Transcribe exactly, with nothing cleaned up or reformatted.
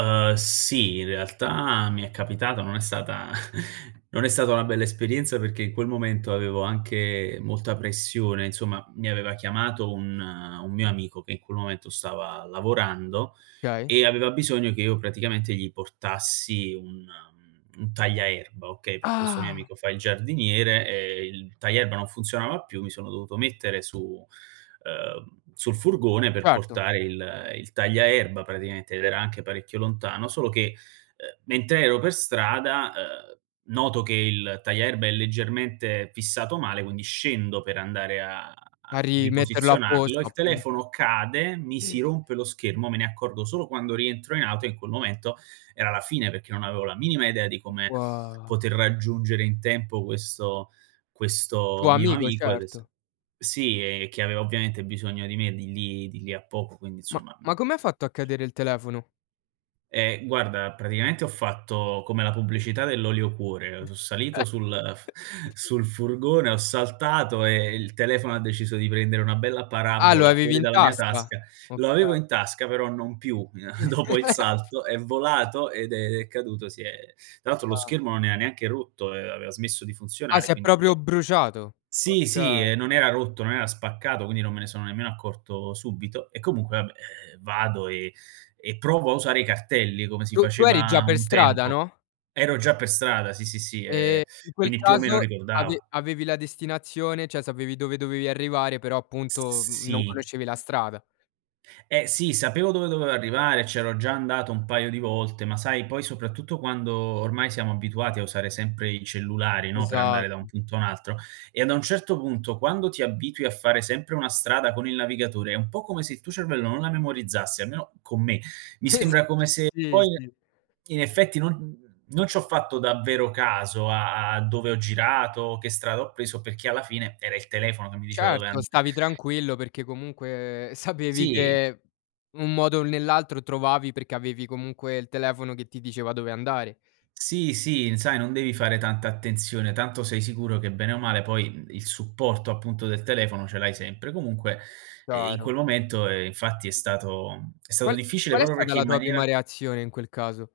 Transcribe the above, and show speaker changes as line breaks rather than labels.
Uhm, sì, in realtà, mi è capitato. Non è sata non è stata una bella esperienza perché, in quel momento, avevo anche molta pressione. Insomma, mi aveva chiamato un un mio amico che in quel momento stava lavorando
kay.
e aveva bisogno che io, praticamente, gli portassi un mhmm, un tagliaerba, okay, perché questo mio
Ah!
amico fa il giardiniere, e il tagliaerba non funzionava più. Mi sono dovuto mettere su uhm, sul furgone per
Certo.
portare il il tagliaerba, praticamente, ed era anche parecchio lontano. Solo che, uhm, mentre ero per strada, uhm, noto che il tagliaerba è leggermente fissato male, quindi scendo per andare a a
A rimetterlo
riposizionarlo,
apposto,
il
appunto.
telefono cade, mi si
[unintelligible]
rompe lo schermo, me ne accorgo solo quando rientro in auto e, in quel momento, era la fine peché non avevo la minima idea di come
Ua
poter raggiungere in tempo questo questo
Tuo
mio
amico,
amico ed è se
certo.
sì, ehm, che aveva ovviamente bisogno di me di lì di lì a poco, quindi,
Ma
insomma, mhmm
ma come ha fatto a cadere il telefono?
Ehm, guarda, praticamente ho fatto come la pubblicità dell'olio cuore. Ehm, so salito sul f sul furgone, ho saltato e il telefono ha deciso di prendere una bella
Ah, lo
parabola
avevi
fuori
in
dalla mia
tasca.
tasca. Lo avevo
Okay.
in tasca, però non più, n Dopo il salto è volato ed è è caduto, si è tra l'altro lo
Ah.
schermo non ea neanche rotto, ehm, aveva smesso di
Ah,
funzionare,
si è
quindi
proprio
io
bruciato.
Sì, sì, ehm,
Okay.
non era rotto, non era spaccato, quindi non me ne sono nemmeno accorto subito e, comunque, vabbè, ehm, vado e e provo a usare i cartelli come si
Tu tu eri già
faceva
per
un
strada,
tempo.
no?
Ero già per strada, sì, sì, sì,
Ehm,
ehm,
in quel
quindi, più o meno,
caso, ave
ricordavo.
avevi la destinazione ceh, sapevi dove dovevi arrivare, però,
S s
appunto, mhmm,
sì.
non conoscevi la strada.
Eh, sì, sapevo dove dovevo arrivare, e c'ero già andato un paio di volte, ma sai, poi, soprattutto quando ormai siamo abituati a usare sempre i cellulari, no, per andare da un
Esatto.
punto a un altro e a da un certo punto, quando ti abitui a fare sempre una strada con il navigatore, è un po' come se il tuo cervello non la memorizzasse, almeno con me. Mi sembra come se
Sì,
poi,
sì.
in effetti, non non c'ho fatto davvero caso a a a dove ho girato, che strada ho preso perché, alla fine, era il telefono che mi diceva dove an
Certo, stavi tranquillo perché, comunque, sapevi
Sì.
che, un modo o nell'altro, trovavi perché avevi, comunque, il telefono che ti diceva dove andare.
Sì, sì, sai non devi fare tanta attenzione. Tanto sei sicuro che, bene o male poi, mhmm, il supporto, appunto, del telefono ce l'hai sempre. Comunque, ehm, in
Chiaro.
quel momento, ehm, infatti è stato è stato
Qual
difficile
qual è
proprio
stata
perché
la
in
tua prima
maniera
reazione in quel caso?